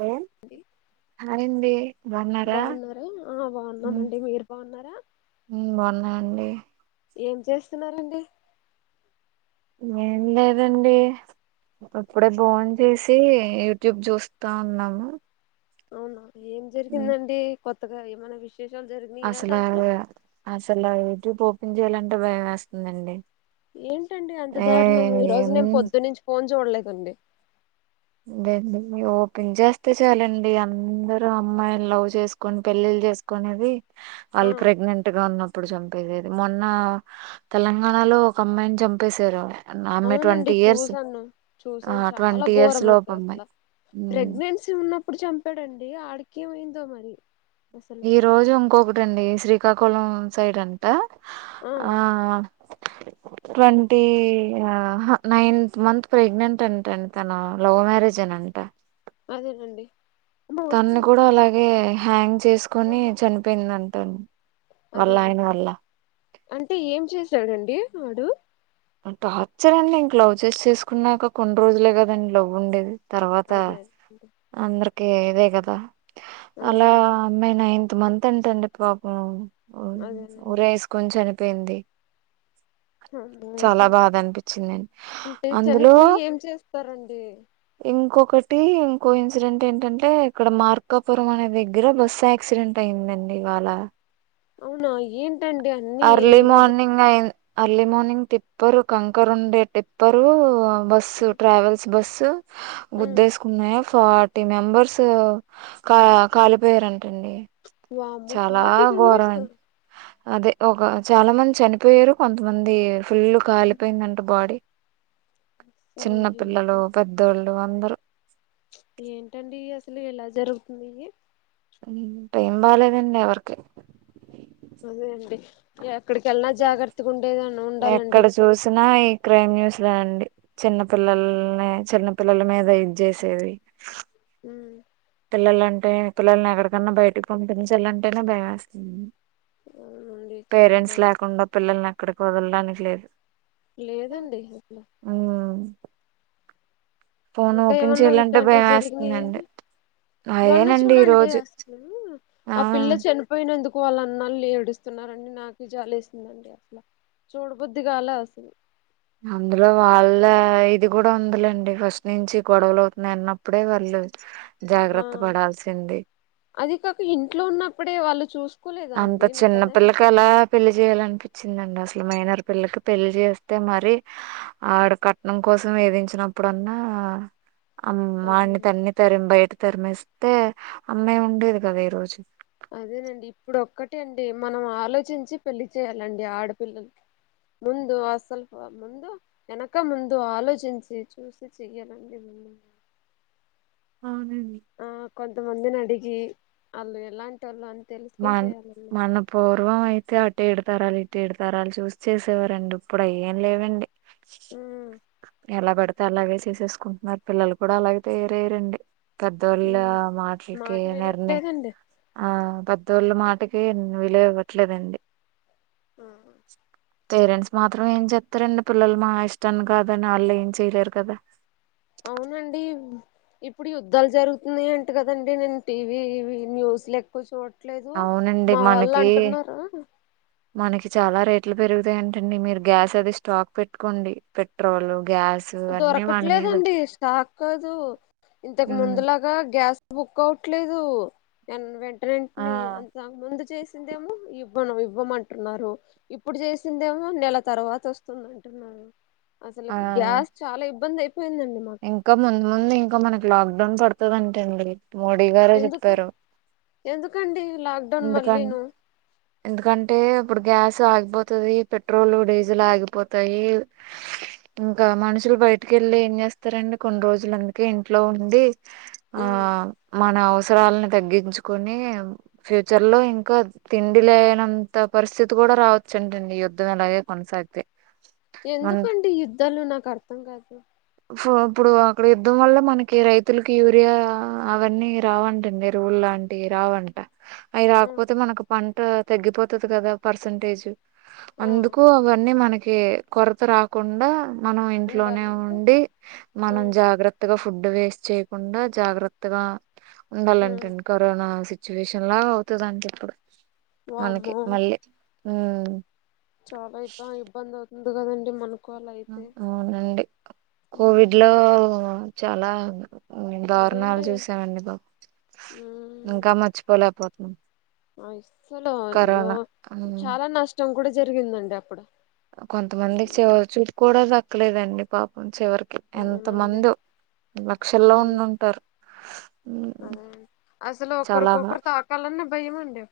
Hi! అండి అండి. బావున్నారా? బాగున్నారా ఆ మ్, బాగున్నామండి మీరు బాగున్నారా బావున్నా అండి. ఏం, చేస్తున్నారండి? ఏం, లేదండి. అప్పుడే బోన్ చేసి, యూట్యూబ్ చూస్తా ఉన్నాము. అవునా? ఏం జరిగిందండి? కొత్తగా ఏమైనా విశే? అసల ఆ, అసలు, ఆ యుట్యూబ్ ఓపన్ చేయాలంటే భయం వేస్తుందండి. ఏంటండి అంత ఏ ధారణము? ఈ రోజు నేను ఏండి పోదున్న నుంచి ఫోన్ చూడలేదు అండి. వెన్ [unintelligible] మూవ [unintelligible] మీ, ఓపెన్ చేస్తే చాలండి, అందరు అమ్మాయిలు లవ్ చేసుకున పెళ్ళిళ్. జేసుకునేది, ఆ వాళ్లు ప్రెగ్నెంట్‌గా ఉన్నప్పు. అప్పుడు చెప్పేదేదే, మొన్న తెలంగాణలో ఒక అమ్మాయిని చంపేశారా? అవును అండి చూసాను, ఆ చూసాను చాలా ట్వంటీ ఇయర్స్ ఘోరం. లోపు నాకే అమ్మాయి అసలా, ఉమ్ ప్రెగ్నెన్సీ ఉన్నప్పుడు చంపాడండి ఆడి కే ఏమైందో మరి. అసలు ఈ రోజు ఇంకొకటండి, శ్రీకాకుళం సైడ్ అంట. ఆ [unintelligible] ట్వంటీ ఆహా? నైన్త్ మంత్ ప్రెగ్నెంట్ అంటంట అండి. తను లవ్ మ్యారేజ్ న్నాట. అంట. అదేనండి. అమ్మ తనని వస్తుందండి గూడా నాన్న అలాగే హ్యాంగ్ ఫోన్ చేసుకొని, లో చనిపోయిందంట అండి. వాళ్ల, అదే ఆయన వల్ల. అంటే ఏం చేశాడండి వాడు? టార్చర్ అండి. ఇంక లవ్ చేస్ చేసుకున్నాక, కొన్ని రోజులే కదండి లవ్ ఉండేది. తర్వాత అదే అందరికి ఇదే కదా. అలా అవునండి అమ్మాయి నైత్ నైన్త్ మంత్ అంట అండి. పాపం, అదేనండి ఊరీ వేసుకొని చనిపోయింది. చాలా ఆహా బాధ అనిపించిందండి. అంటే అందులో చనిపోయి ఏం చేస్తారండి ఇంకొక.. ఇప్పటి ఇంకో ఇన్సిడెంట్ ఏంటంటే, ఇక్కడ మార్కాపురం అనే దగ్. దగ్గర బస్సు యాక్సిడెంట్ అయిందండి, ఇవాళ. అవునా? ఏంటండి, అన్ని అర్లీ ఇలా? జరు మార్నింగ్ అయి అర్లీ మార్నింగ్ టిప్పరు, కంకరు ఉండే టిప్పరు, బస్సు ఉమ్ ట్రావెల్స్ బస్సు. ఉమ్ గుద్దేసుకున్నాయా? ఫార్టీ మెంబర్స్, కా కాలిపోయారంట అండి. వామ్మో చాలా, ఫార్టీ మెంబర్స్ ఘోరమండి. అదే ఒక చాలా మంది చనిపోయారు. కొంతమంది ఫుల్ అసలు కాలిపోయిందంట, బాడీ. చిన్న అయ్యో పిల్లలు, పెద్దోళ్లు, అందరూ. ఏంటండీ, అసలు ఎలా జరుగుతున్నాయి? టైం బాగా లేదండీ, ఎవరికి. అదే అండీ, ఎక్కడికి వెళ్లినా జాగ్రత్తగా ఉండేదే ఉండాలండీ ఎక్కడ ఇప్పుడు. చూసినా ఈ క్రైమ్ న్యూస్ లో అండి, చిన్న పిల్లలనే చిన్న పిల్లల మీద ఇది జేసేది. ఉమ్ పిల్లలంటే, పిల్లల్ని ఎక్కడికన్నా బయటికి పంపించాలంటేనే భయం వేస్తుంది. అవునండి చాలా పేరెంట్స్ భయం లేకుండా, పిల్లల్ని ఏక్కడికి వదలడానికి లేదు మ్, లేదండి అసలు ఉమ్మ్. ఇంకా, ఓపెన్ ఏమన్నా చేయాలంటే వీటంటివి భయం జరిగినాయి, వేస్తుందండి ఏంటి? మొన్న అయేనండి ఈ చూడండి రోజు అసలు ఆ పిల్ల చనిపోయిన నందుకు తక్కువళన్నాళ్ళ ఏడుస్తున్నారండి నాకు జాల వేస్తుందండి అసలు చూడ బుద్దిగాల అసలు అందులో వాళ్ళ ఇది కూడా ఉందిలేండి ఫస్ట్ నుంచి గొడవలు అవుతుంది అన్నప్పుడే వాళ్ళ ఆ జాగ్రత్త పడాల్సింది అది కాక ఇంట్లో ఉన్నప్పుడే వాళ్ళు చూస్త అంత చిన్నపిల్లకి అలా పెళ్లి చేయాలనిపించి ఉందండి అసలు మైనార్ పిల్లకి పెళ్లి చేస్తే మరి ఆడు కట్నం కోసం వేధించినప్పుడు అన్నా అమ్ వాణ్ని అదేనండి తన్ని, తరిమి బయట తరిమిస్తే, అమ్మాయి ఉండేది కదా ఈ రోజు. అదేనండి, ఇప్పుడు ఒక్కటే అండి. మనం ఆలోచించి పెళ్లి చేయాలండి ఆడపిల్లల్క్. ముందు ఆసలు ముందు వెనక ముందు ఆలోచించి చూసి చెయ్యాలండి హా ఆ కొంతమందిని అడిగి అల్లు ఎలాంటి వాళ్ళు అంత మన మన పూర్వం అయితే అటే ఎడు తరాలు ఇట్టేడు తరాలు చూసి చేసేవారండి ఇప్పుడు అ ఏం లేవండి ఉమ్ ఎలా పడితే అలాగే చేసేసుకుంటున్నారు పిల్లలు కూడా అలాగే తయరయ్య రండి పెద్దోళ్ళ ఉమ్ మాటలకి మాట నిర్ణ వినట్లేదండి ఆ పెద్ద వీళ్ళ మాటకి విలువ ఇవ్వట్లేదండి ఉమ్ పేరెంట్స్ మాత్రం ఏం చెప్తారండి పిల్లలు మా ఇష్టన్ని కాదని వాళ్ళు ఏం చేయలేరు కదా అవునండి ఇప్పుడు యుద్ధాలు జరుగుతున్నాయి అంట కదండి నేను టీవీ న్యూస్ ఎక్కువ చూడ ట్లేదు అవునండి మా వాళ్ళు మనకి అంటున్నారు మనకి చాలా రేట్లు పెరుగుతాయంటండి మీరు గ్యాస్ అది స్టాక్ పెట్టుకోండి పెట్రోల్ గ్యాస్ అన్నీ వాని మీద దొరకట్లేదండి స్టాక్ కాదు ఇంతకు ఉమ్ ముందులాగా గ్యాస్ బుక్ అవట్లేదు న ఆ వెంటనేంటిని అంత ముందు చేసిందేమో ఈ ఇవ్వను ఇవ్వమంటున్నారు ఇప్పుడు చేసిందేమో నెల తర్వాత వస్తుంద అంటున్నారు అసలు ఆ గ్యాస్ చాలా ఇబ్బంది అయిపోయిందండి మాకు ఇంకా ముందు ముందు ఇంకా మనకి లాక్డౌన్ పడుతుందింటండి మోడీ గారే ఎందుక చెప్పారు ఎందుకండి లాక్డౌన్ ఎందుక మళ్ళీను ఎందుకంటే ఇప్పుడు గ్యాస్ ఆగిపోతది పెట్రోల్ డీజిల్ ఆగిపోతాయి ఇంకా మనుషులు బయటకిెళ్ళలి ఏం చేస్తారండి కొన్ని రోజుల అందుకే ఇంట్లో ఉంది ఆ ఉమ్ మన అవసరాలను తగ్గించుకొని ఫ్యూచర్ లో ఇంకా తిండి లేనంత పరిస్థితి కూడా రావచ్చుంటండి యుద్ధం ఎలాగే కొనసాగితే మనం ఎందుకండి యుద్ధాలు నాకు అర్థం కాదు ఇప్పుడు అక్కడ యుద్ధం వల్ల మనకి రైతులకి యూరియా అవన్నీ రావంటండి ఎరువుల అంటివి రావంట అవి ఆ రాకపోతే మనకు పంట తగ్గిపోతుంది కదా పర్సంటేజ్ ఆ అందుకు అవన్నీ మనకి కొరత రాకుండా మనం ఇంట్లోనే ఉం ఉండాలంటే ఆ మనం జాగ్రత్తగా ఫుడ్ వేస్ట్ చేయకుండా జాగ్రత్తగా ఉమ్ ఉండాలంటేండి కరోనా సిచ్యువేషన్ లా అవుతుందింటే ఇప్పుడు మనకి వామ్మో మళ్ళీ హ చాలా ఇబ్బ ఇబ్బంది అవుతుంది కదండి మనకు అలా అయితే అవునండి కోవిడ్ ఉమ్, లో చాలా దారుణాలు అదేంటి చూసామండి బాబు ఇంకా మర్చిపోలేకపోతున్నాం అసలు కరోనా ఉమ్, చాలా నష్టం కూడా జరిగిందండి అప్పుడు కొంతమందికి ఉమ్ చివరి చూపు కూడా దక్కలేదండి పాపం చివరికి ఎంత అవునండి మందో లక్షల్లో ఉమ్ ఉండింటారు అదే అసలు ఒకరికొకరు తాకాలన్న భయ ఆ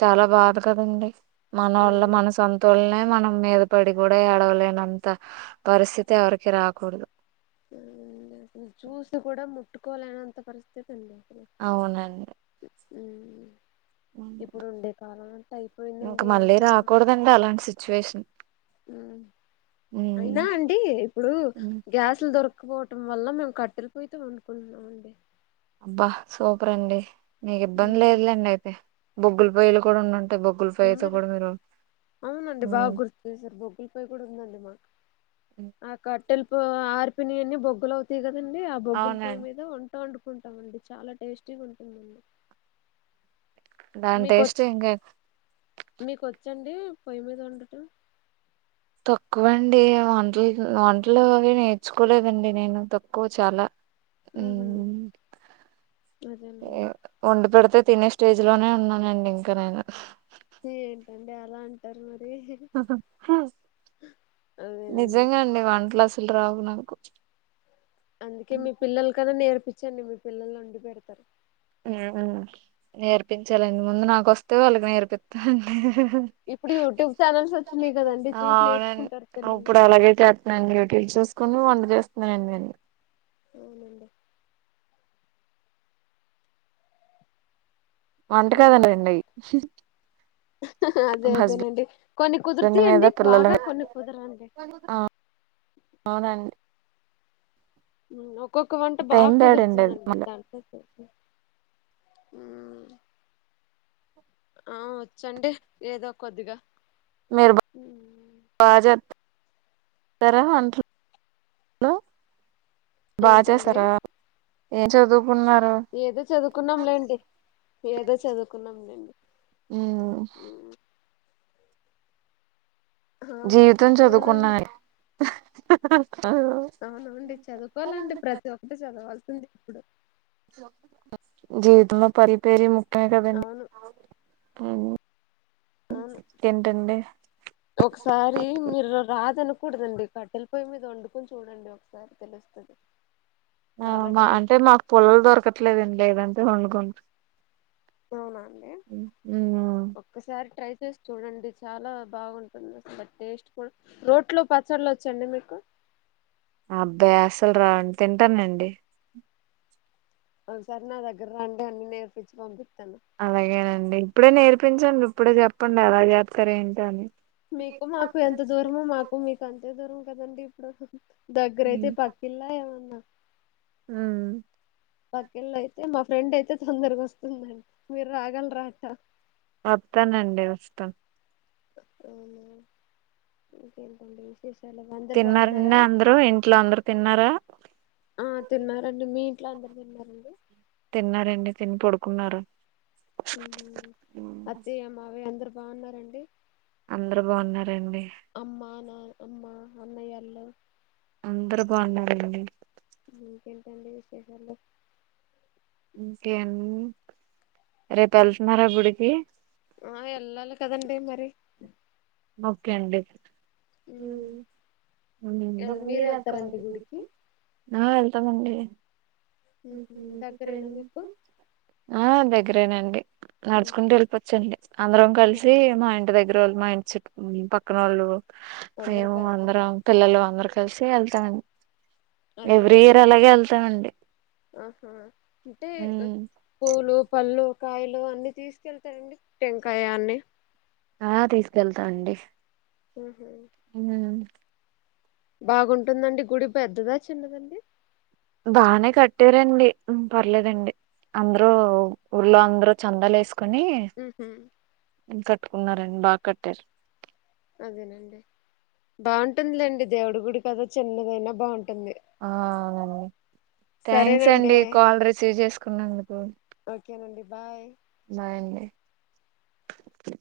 చాలా బాధ కదండి మన వల్ల అవును మన సంతోలనే మన మీద పడి కూడా ఏడవలేనంత పరిస్థితి ఎవరికి రాకూడదు అ అసలు చూసి కూడా ముట్టుకోలేనంత పరిస్థితి అవునండి హ్మ్మ్ ఇంకా అయిపోయిందండి ఏం మళ్ళీ రాకూడదండి అలాంటి సిచ్యువేషన్ హ్మ్మ్ ఉమ్, అయినా అండి ఇప్పుడు ఉమ్. గ్యాస్లు దొరకపోవటం వల్ల మేము కట్టెలిపోయి వండుకున్నామండి అబ్బా సూపర్ అండి నీకు ఇబ్బంది ఉమ్ లేదులేండి అయితే బొగ్గులు పొయ్యలు కూడా ఉండంటాయి ఉంది అవునండి బాగా మ్మ్ గుర్తు చేసారు బొగ్గులపొయ్యి కూడా ఉందండి మాకు ఆ కట్టెల ప ఆర్పిని అన్నీ బొగ్గులు అవుతాయి కదండీ ఆ బొగ్గుల పొయ్య అవునండి మీద వంట వండు కుంటం అనుకుంటామండి చాలా టేస్టీగా ఉంటుందండి దాని మీకొచ్చ టేస్ట్ ఇంకా మీకొచ్చండి పొయ్యి మీద వండటం తక్కువ అండి వంటలు వంటలు అవి నేర్చుకోలేదండి నేను తక్కువ చాలా ఉహూ మ్మ్ మరేమండి వండి పెడితే తినే స్టేజ్ లోనే ఉన్నానండి ఇంకా నేను ఏంటండి అలా అంటారు మ అదేనండి నిజంగా అండి వన్ ప్లస్ రావు నాకు అందుకే మీ పిల్లలు కన్నా నేర్పించండి మీ పిల్లలు వండి పెడతారు ఆ నేర్పించాల ఇంత ముందు నాకు వస్తే వాళ్ళకి నేర్పిస్తాండి ఇప్పుడు యూట్యూబ్ ఛానల్స్ వచ్చినాయి కదండి చూసి అవునండి నేర్చుకుంటారు పిల్లలు ఇప్పుడు అలాగేతేస్తున్నాండి యూట్యూబ్ చూ కుని వండు చేేస్తున్నాండి నేను అవునండి వంటకాదండ ఉమ్. రండి అదే అదేనండి కొన్ని హస్బెండ్ మీద కుదిరుతాయండి పిల్లల బాగా మీద కొన్ని కుదరవండి ఆ అవునండి ఒక్కొక్క వంట బాగా టైం బ్యాడండి అది కుదురుతుందండి మళ్ళీ దానికోస హ్మ్మ్ ఆ వచ్చండి ఏదో కొద్దిగా మరి ఉమ్, బా చెప్పారు [unintelligible] బా ఏంటండి చేస్తారా ఏం చదువు ఏదో చదువుకున్నాంలేండి ఏదో చదువుకున్నాంలేండి ఉమ్, [inaudible] ఆ, జీవితం అవునండి చదువుకున్నానులే అవునండి చదువుకోవాలండి ప్రతి ఒక్కటి చదవాల్సింది ఇప్పుడు జీవితంలో పరి పేర ముఖ్యమే కదండి అవును అవును ఇంకేంటండి ఒకసారి మీరు రాదను కూడదండి కట్టెల పొయి మీద వండుకొని చూడండి ఒకసారి తెలుస్తుంది ఆ మా అంటే మాకు పుల్లలు దొరకట్లేదండి లేదంటే వండుగం అవునండి ఒక్కసారి ట్రై చూడండి చాలా బాగుంటుంది అసలు బ టేస్ట్ కూడా రోట్లో పచ్చళ్ళ వచ్చండి మీకు అబ్బే అసలు రావండి తింటానండి ఒకసారి నా దగ్గర రండి అన్ని నేర్పించి పం అలాగేనండి ఇప్పుడే నేర్పించండి ఇప్పుడే చెప్పండి ఎలా చేప్తారు ఏంటి అని మీకు మాకు ఎంత దూరమో మాకు మీకు అంతే దూరం కదండి ఇప్పుడు దగ్గర అయితే ఉమ్. పక్కిళ్ళ ఏమన్నా ఉమ్ పక్కిల్లు అయితే మాకు ఫ్రెండ్ అయితే తొందరగా వస్తుందండి మీరు రాగలర అక్క వత్తానండి వస్తా అవునా ఇంకేంటండి అందరు తిన్నారండి బాగున్నారా అందరూ ఇంట్లో అందరు తిన్నారా ఆ తిన్నారండి మీ ఎట్లా అందరు తిన్నారండి తిన్నారండి తిని పడుకున్నారు అత్తయ్య మావయ్య అందరు బాగున్నార అండి అందరు బాగున్నారంండి అమ్మా నా అమ్మా అన్నయల్లు అందరు బావున్నారండి ఇంకేం టండి విశేషాలు ఇంకేంముంది రేపు వెళ్తున్నారా గుడికి ఆ వెళ్ళాలి కదండి మరి ఓకే అండి ఉ నీవు కూడా వెళ్తావా గుడికి.. ఊ వెళ్తానండి ఊహు. దగ్గరేనా మీకు ఆ దగ్గరేనండి ఉమ్. నడుచుకుంటూ వెళ్ళిపొచ్చండి అందరం కలిసి మా ఇంటి దగ్గర వాళ్ళు మా ఇంటి చుట్ పక్కన వాళ్ళు అందరు మేము కలిసారు అందరం పిల్లలు అందరు కలిసి వెళ్తామండి ఎవ్రీ అదేనండి ఇయర్ అలాగే వెళ్తామండి ఆహా అంటే పూలు పళ్ళు కాయలు అన్ని తీసుకెళ్తారండి టెంకాయ అన్ని ఆ తీసుకెళ్తా అండి. ఊహు. ఊ బాగుంటుందండి గుడి పెద్దదా చిన్నదండి బానే కట్టారండి పర్లేదండి ముంద్ర ఊర్లో ఆంధ్రు చందాల వేస్క అని ఉహు కట్టుకున్నారండి బాగా కట్టారు అదేనండి బాగుంటుందిలేండి దేవుడి గుడి కదా చిన్నదైనా బాగుంటు మ్ అవునండి థ్యాంక్స్ సరేనండి అండి కాల్ రిసీవ్ చేసుకున్నాందుకు ఓకేనండి బాయ్ బాయండి